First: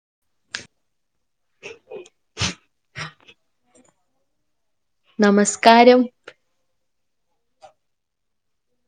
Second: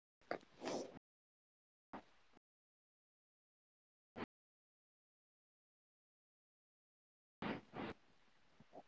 [unintelligible] [inaudible] നമസ്ക്കാരം.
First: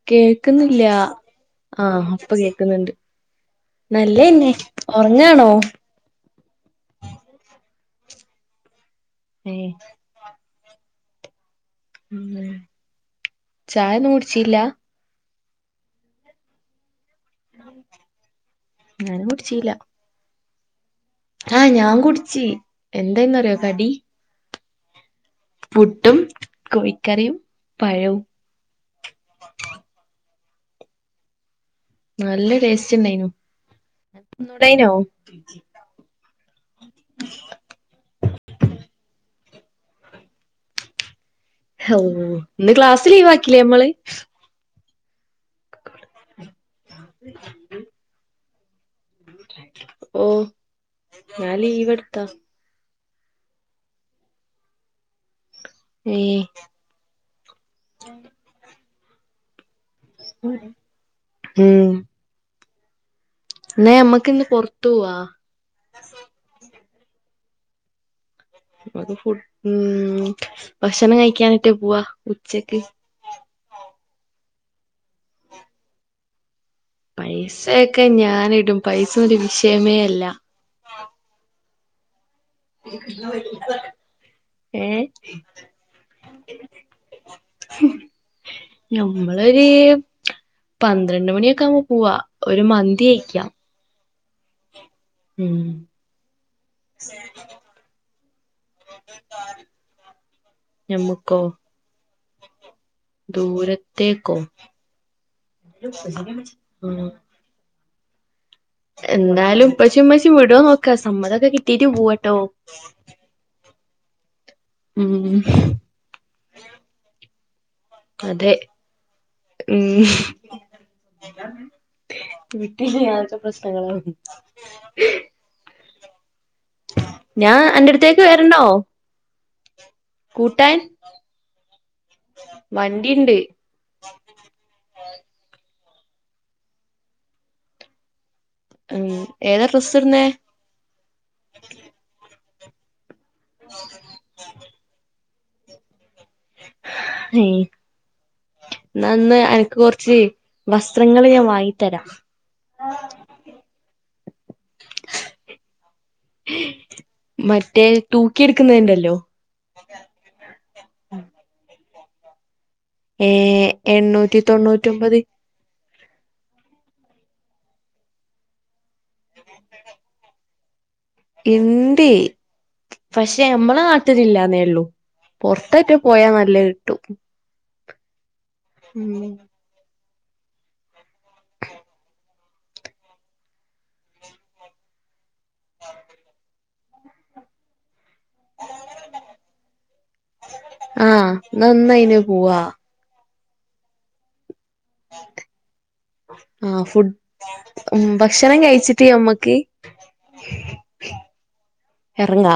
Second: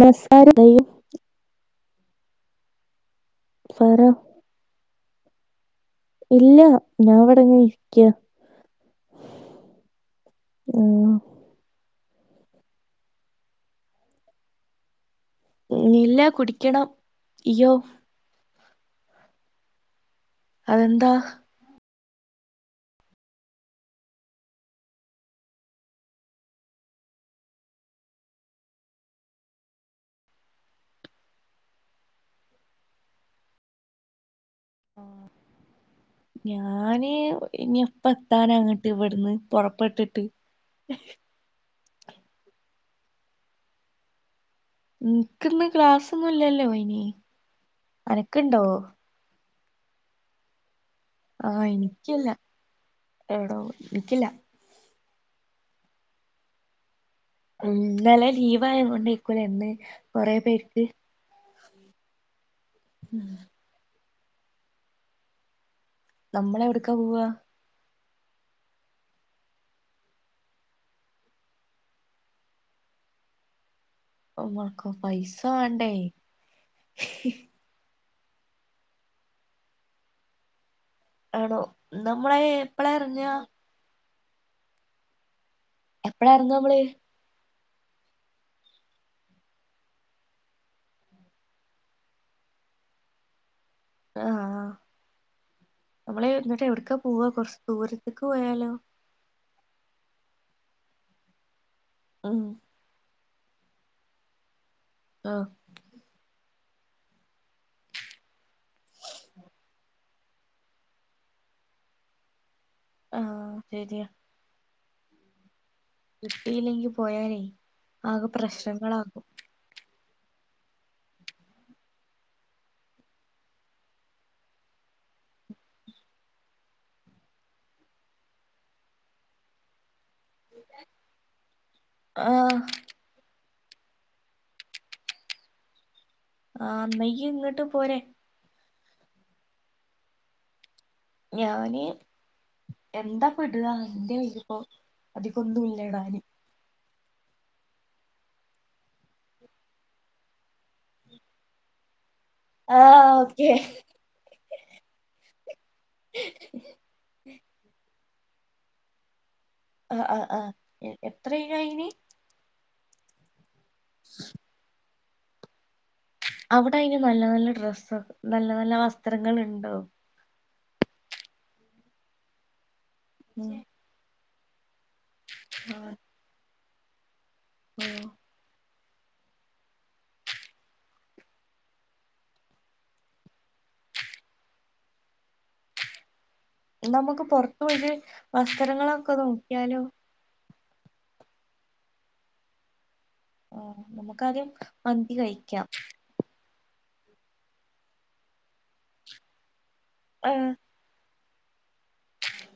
നമസ്കാരം കേൾക്കുന്നില്ല. ദയും ആഹ്, ഇപ്പ കേക്കുന്നുണ്ട്. പറ നല്ലെന്നെ. ഒർങ്ങാണോ? കയാ എ മ് ചായന്ന് ടിച്ചില്ല ഇല്ല. കുടിക്കണം. ഇയ്യൊ? ഞാനും കുടിച്ചീല്ലാ അതെന്ത്‌.... ആ ഞാൻ കുടിച്ചി. എന്താന്നറിയോ കടി? പുട്ടും, കോഴിക്കറിയും, പഴവും. നല്ല ടേസ്റ്റ് ഉണ്ടായിനോ? ഇണ്ടായിനോ? ഞാന് ഇനിപ്പ എത്താന അങ്ങട്ട് ഇവിടുന്ന്. പുറപ്പെട്ടിട്ട്. [inaudible] ഓ. ഇന്ന് ക്ലാസ് ലീവ് ആക്കിലെ.. മ്മള്. ഇനിക്ക് ന്ന് ക്ലാസൊന്നും ഇല്ലല്ലോ. ഇനി അനക്ക്‌ ഇണ്ടോ? ഓ ഞാ ആഹ് ലീവെടുത്താ. എനിക്കില്ല എടോ ഇനിക്കില്ല. ഏ... ഉം! ന്നലെ ലീവ് ആയോണ്ടയ്ക്കുലെ, ന്ന്. സ്കൂൾ ല്ലേ? മ്... ഉം. എ മ്മക്ക് ന്ന് പൊർത്ത് വാ. നമ്മള് എവിടക്കാ പോവ്വാ.. മ്മക്ക് ഫു മ് ഭക്ഷണം കഴിക്കാനെറ്റെ പോവാ ഉച്ചക്ക്. ഉമക്കോ പൈസ വാണ്ടേ? പൈസയൊക്കെ ഞാനിടും. പൈസ രു വിഷയമേ അല്ല. ആണോ നമ്മള് എപ്പളാ ഇറങ്ങാ ഏ. എപ്പളാ എറങ്ങാ മ്മള്? ഞമ്മളൊര്. പന്ത്രണ്ട് മണിയൊക്കെ ആവുമ്പോ പോവാ. ഒരു മന്തിയ്ക്കാ. ആഹാ. മ്മള് എന്നിട്ട് എവിടക്കാ പോവാ? കൊറച്ച് ദൂരത്തേക്ക് പോയാലോ? ഞമ്മക്കോ? ഉം. ദൂരത്തേക്കോ?. ആഹ് എന്തായാലും ഉപ്പച്ചിയും ഉമ്മച്ചിയും വിടോ നോക്കാ. സമ്മതൊക്കെ കിട്ടീട്ട് പോവാട്ടോ. ആഹ ശരിയാ ഉം കിട്ടിയില്ലെങ്കി പോയാലേ ആകെ അതെ പ്രശ്നങ്ങളാകും ഉ വീട്ടിനകത്തെ പ്രശ്നങ്ങള ഞാൻ അന്റെറ അടുത്തേക്ക് വരണോ കൂട്ടാൻ ആഹ് വണ്ടി ഒണ്ട് [unintelligible] ആ അന്നഈയ് ഇങ്ങോട്ട് പോരെ ഉം ഏതാ ഡ്രസ്സ് ഇടുന്നേ ഞാന് എന്താ [inaudible] എനിക്കൊന്നുമില്ല ഇടാന് ഹ എന്ന അനക്ക് കുറച്ച് വസ്ത്രങ്ങൾ ഞാൻ വാങ്ങി തരാം ആ ഓക്കെ മറ്റേ തൂക്കിടുക്കുന്നണ്ടല്ലോ ആ ആ ആ എത്രയ ഇനി ഏ എണ്ണൂറ്റി തൊണ്ണൂറ്റോമ്പത് അവിടെ അയിന് നല്ല നല്ല ഡ്രെസ്സ് നല്ല നല്ല വസ്ത്രങ്ങൾ ഉണ്ടോ ഇണ്ട് പക്ഷെ ഉം നമ്മടെ നാട്ടില ഇല്ലാന്നേ ഉള്ളു പുറത്തൊക്കെ പോയാ നല്ലയ് കിട്ടും ഉം ഉം ആ നമുക്ക് പുറത്ത് പോയിട്ട്. വസ്ത്രങ്ങളൊക്കെ നോക്കിയാലോ ആ എന്ന ഇന്നയിന് പോവാ ആ നമുക്കാദ്യം മന്തി കഴിക്കാം ആ ഫുഡ് ഉ ഭക്ഷണം കഴിച്ചിട്ട്‌ ഞമ്മക്ക് ആ ഇറങ്ങാ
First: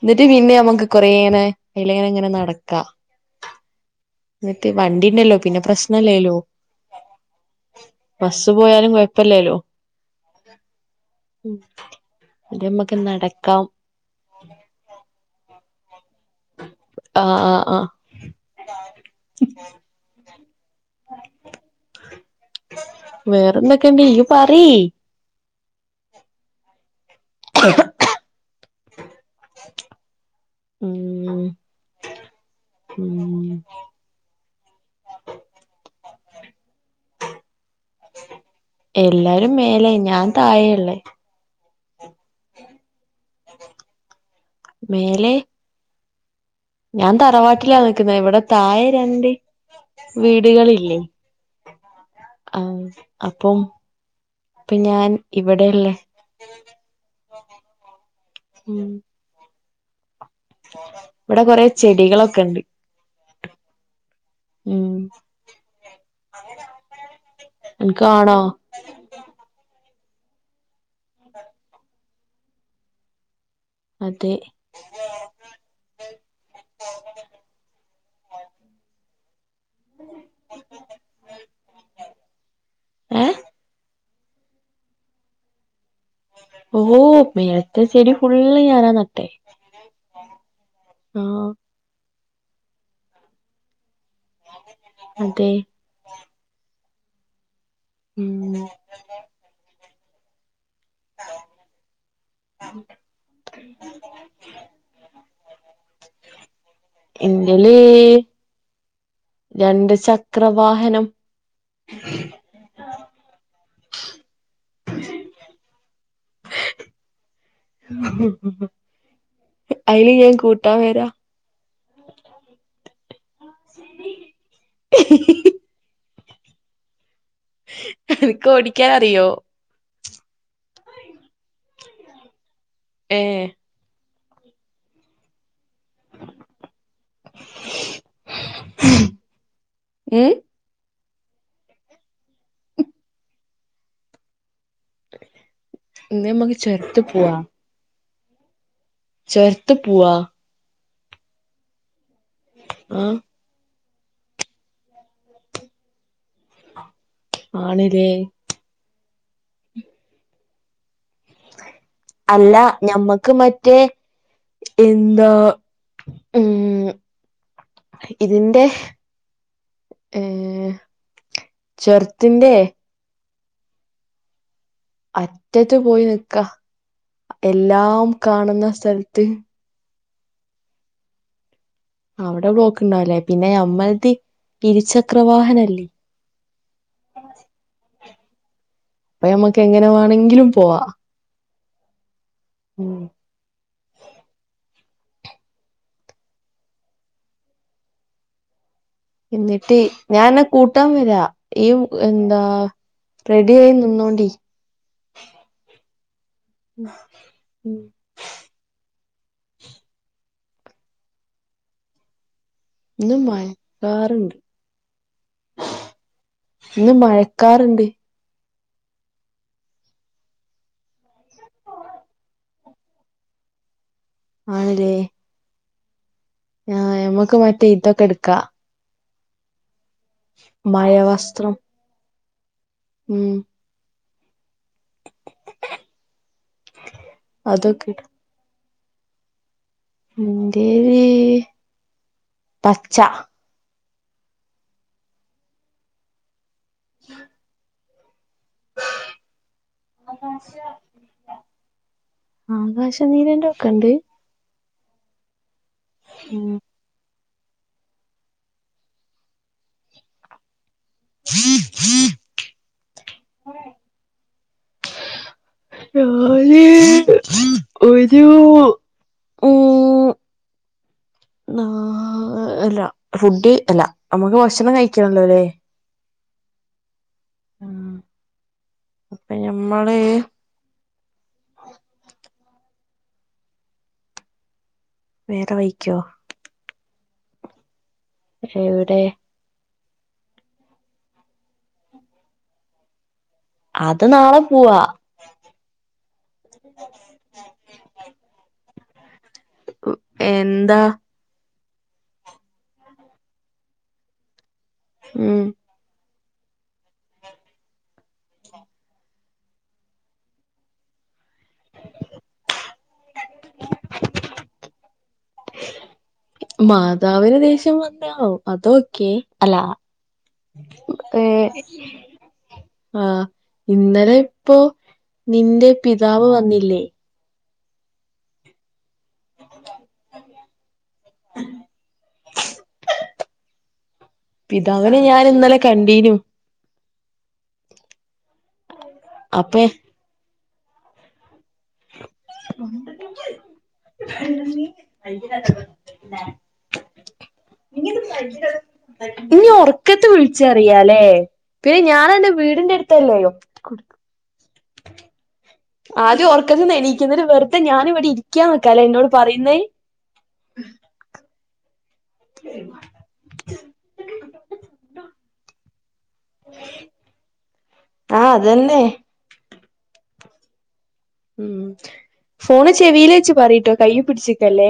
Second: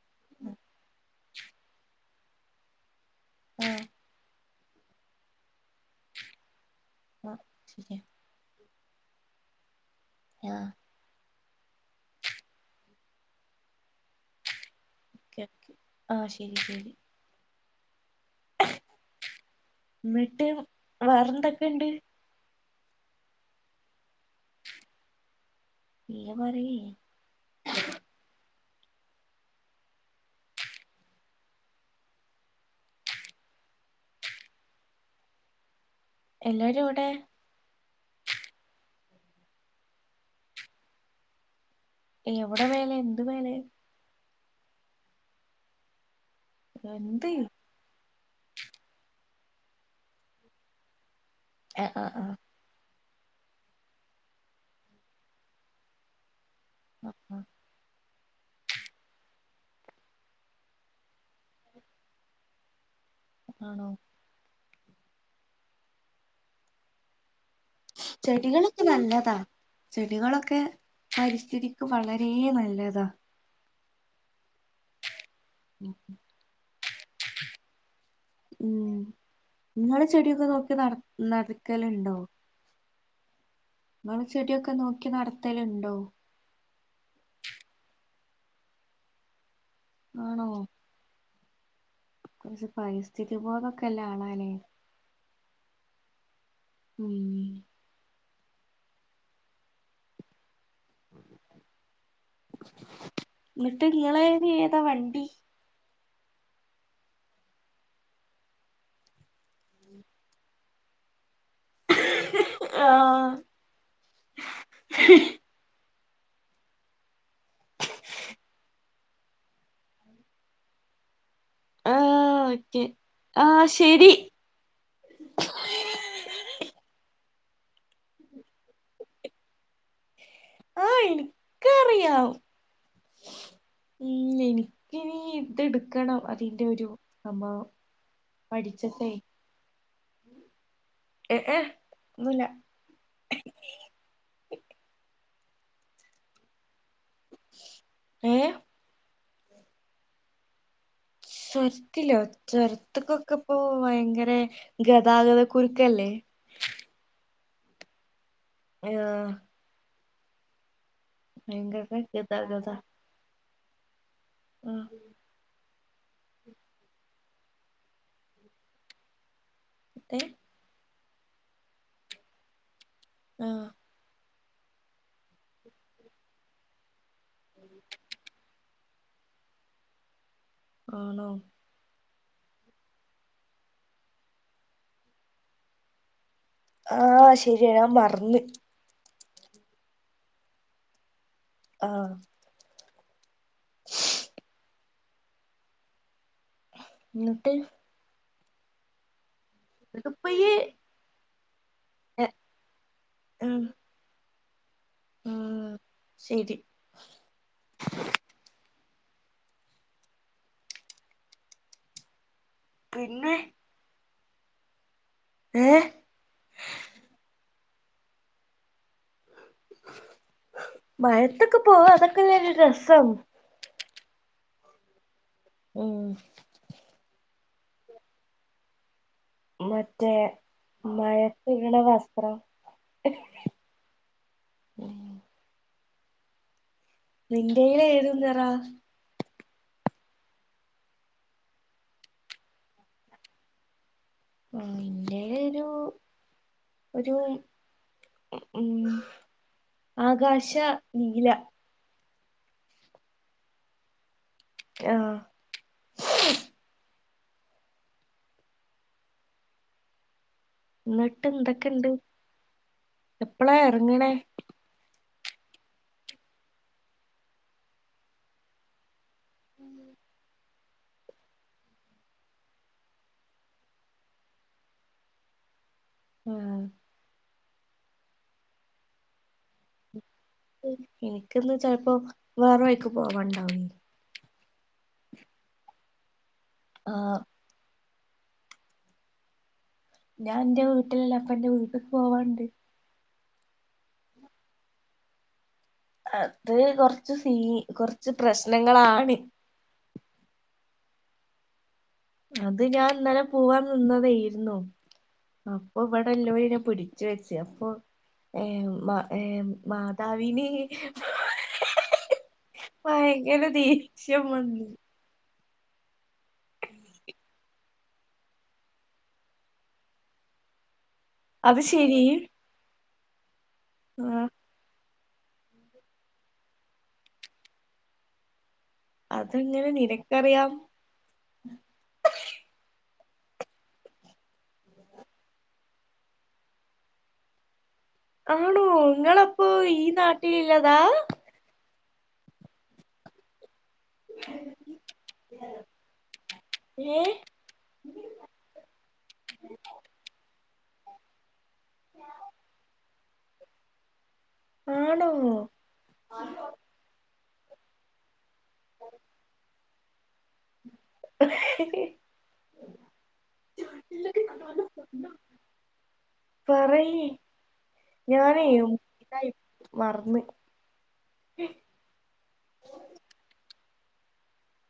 എന്നിട്ട് പിന്നെ നമക്ക് കുറെ അെ അതിലെഇങ്ങനെ നടക്കാ ഉം എന്നിട്ടേ വണ്ടി ഉണ്ടല്ലോ പിന്നെ പ്രശ്നംല്ലേല്ലോ ആ ശരിയ പോയാലും കുഴപ്പമില്ലല്ലോ ആ ഉ നമ്മക്ക് നടക്കാം ആ ശരി ശരി ആ ആ ആ എന്നിട്ട് വേറെ എന്തൊക്കെയുണ്ട് വേറെന്തൊക്കെയുണ്ട്ഇയ്യ് പറയ് ഇ പറ ഉം ഉം എല്ലാരും എവിടെ എല്ലാരും മേലെ ഞാൻ താഴയ ഉള്ള എവിടെ മേലെ എന്ത് മേലെ മേലെ ഞാൻ എന്ത് തറവാട്ടിലാ നിക്കുന്ന ഇവിടെ താഴെ രണ്ട് വീടുകളില്ലേ ആ ആ ആ അപ്പം ഇപ്പൊ ഞാൻ ഇവിടെയല്ലേ അ മ് ഇവ്ടെ കൊറേ ചെടികളൊക്കണ്ട് ആണോ മ് [inaudible] ചെടികളൊക്കെ നല്ലതാ ചെടികളൊക്കെ പരിസ്ഥിതിക്ക് വളരെ നല്ലതാ അതെ [inaudible] [inaudible] മ് ങ്ങള് ചെടിയൊക്കെ നോക്കി നട് നട്ക്കല്ണ്ടോ ഏ ങ്ങള് ചെടിയൊക്കെ നോക്കി നട്ത്തല്ണ്ടോ ഓ മേലെത്തെ ചെടി ഫുള്ള് ഞാനാ നട്ടെ ആണോ ആ കുറച്ച് പരിസ്ഥിതി ബോധൊക്കല്ലെ ആളാലേ അതെ മ് മ് [inaudible] [inaudible] ന്നട്ട് ങ്ങളെനിഏതാ വണ്ടി ഇന്റേല് രണ്ട് ചക്രം വാഹനം ആ ഇ ഹ് [inaudible] അയ്ല് ഞാൻ കൂട്ടാൻ വരാ ആ ഓക്കെ ആ ശെരി [inaudible] [inaudible] അനക്ക് ഓടിക്കാനറിയോ ആ ഇൻക്കറിയാം ഏ മ് ഇൻക്കിനി ഇതെട് ക്കണം അതിന്റെ ഒരു സംഭവം പഠിച്ച്ട്ടെ ഏ എ എ ഒന്നുല്ല ഇന്നമ്മക്ക് ചൊര്ത്ത് പോവാ ഏ ചൊര്ത്ത് പോവാ ചൊരത്തില്ലോ ആ ചൊര്ത്ത്ക്കൊക്കെ പ്പോ ഭയങ്കര ഗതാഗത കുരുക്കല്ലേ ആണ്ലേ ആ അല്ല ഗതാഗത ഞമ്മക്ക് മറ്റേ ആഹ് എന്താ മ് ഇത് ന്റെ ഏ ചോര്ത്തിന്റെ ആ അറ്റത്ത് പോയി നിക്കാ എല്ലാം കാണുന്ന സ്ഥലത്ത് ആണോ അവിടെ ബ്ലോക്ക് ഇണ്ടാവുല്ല പിന്നെ നമ്മൾത് ഇരുചക്രവാഹനല്ലേ ആ ശരിയ ഞാൻ മർന്ന് അപ്പൊമ്മക്ക് എങ്ങനെ വേണങ്കിലും പോവാ ആ മ് [inaudible] ന്നിട്ട് എന്നിട്ട് ഞാ അന്നെ ഇതിപ്പയ്യ് കൂട്ടാൻ വരാ ഇയ് എ എന്താ റെഡി ആയി നിന്നോണ്ടി മ് ഉ ഉം ഇന്ന് പിന്നെ മയക്കാറ്ണ്ട് ഏഹ് ഇന്ന് മഴക്കാറ്ണ്ട് മഴത്തൊക്കെ പോവാ അതൊക്കെല്ല ഒരു രസം ആണ്ല്ലേ ഉം ആ മ്മക്ക് മറ്റേ ഇതൊക്കെ എട്ക്കാ മറ്റേ മഴവസ്ത്രം മഴത്ത്ട്ണ വസ്ത്രം ഉം ഉം നിന്റെല് അതൊക്കെ ഏത് നിറാ ഇന്റേല് പച്ച മ് ഇന്റേല് ഒരു ഒരു മ് ആകാശ നീല ആകാശ നീലന്റെക്കെ ണ്ട് ആഹ് ഉം ന്നിട്ട് എന്തെക്കിണ്ട് എപ്പളാ എർങ്ങണേ? ഞാന് ഒരൂ എഹ് അല്ല ഫുഡ് അല്ല നമ്മക്ക് ഭക്ഷണം കഴിക്കണം ല്ലോലേ ആഹ് ആഹ് അപ്പ ഞമ്മള് [unintelligible] കേക്കുമ്പോ ചെലപ്പോ വേറ വഴിക്ക് പോവണ്ടായി വേറെ വഴിക്കോ? ആഹ് പക്ഷെ എവിടെ? ഞാൻ ഇന്റെ വീട്ടില്ലപ്പ ഇന്റെ വീട്ടിക്ക് പോവാണ്ട്. അത് നാളെ പോവാ. അത് കൊറച്ച് സീ കൊറച്ച് പ്രശ്നങ്ങളാണ് എന്താ? അത് ഞാൻ ഇന്നലെ പോവാൻ നിന്നതേര്ന്നു ഉം അപ്പൊ ഇവ എല്ലോലെന്നെ പിടിച്ച് വെച്ച് അപ്പൊ ഏഹ് ഏഹ് മാതാവിന് ഭയങ്കര ദേഷ്യം വന്നു മാതാവിന് ദേഷ്യം വന്നാ അത് ഓക്കെ അല്ലാ അത് ശെരി ആഹ് ഇന്നലെ ഇപ്പൊ നിന്റെ പിതാവ് വന്നില്ലേ? അതെങ്ങനെ നിനക്കറിയാം പിതാവിനെ ഞാൻ ഇന്നലെ കണ്ടീനു. ആണോ ഇങ്ങളപ്പൊ അപ്പേ ഈ നാട്ടീലിള്ളതാ? ഏ ഇനി ഒറക്കത്ത് വിളിച്ചറിയാലേ കൊട് ആണോ ആദ്യം ഒർക്കത്തിന്ന് എണീക്ക് ന്നിട്ട് വെർതെ ഞാനിവിടെ ഇരി ക്ക്യാനിക്കാല്ലേ ഇന്നോട് പറയിന്നേയ് [inaudible] പറയീ ആഹ് ഞാനേയ് ഉം അതന്നെ [unintelligible] മറന്ന് ഉം ഫോണ് ചെവീല് വെച്ച് പറയ്ട്ടോ കയ്യ് പിടിച്ച്ക്കല്ലേ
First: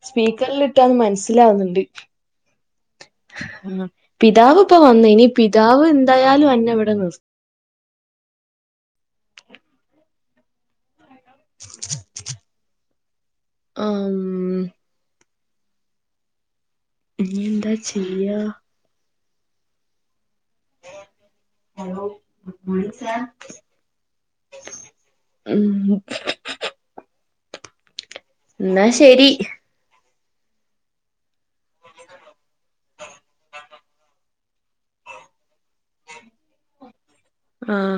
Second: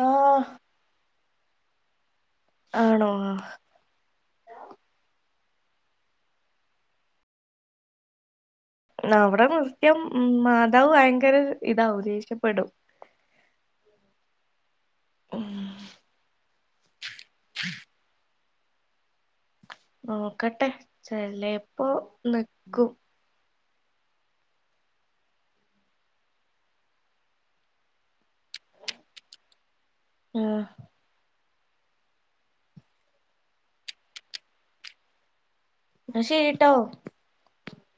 ആഹ് സ്പീക്കറിലിട്ടാന്ന് മൻസ്സിലാവുന്നുണ്ട് ആണോ പിതാവ് ഇപ്പൊ വന്നു ഇനിപ് പിതാവ് എന്തായാലും അന്ന ഇവടെ നിർ ന്നാ അവടെ നിർത്തിയാ ഉം മാതാവ് ഭയങ്കര ഇതാവും ദേഷ്യപ്പെടും ആം ഉം ഇനിയെന്താ ചെയ്യാ നോക്കട്ടെ ചെലേപ്പൊ ഹലോ ഗുഡ് നിക്കും മോർണിംഗ് സാർ ഉം ന്നാ ശരി ആഹ് ന്നാ ശരീട്ടോ ആഹ്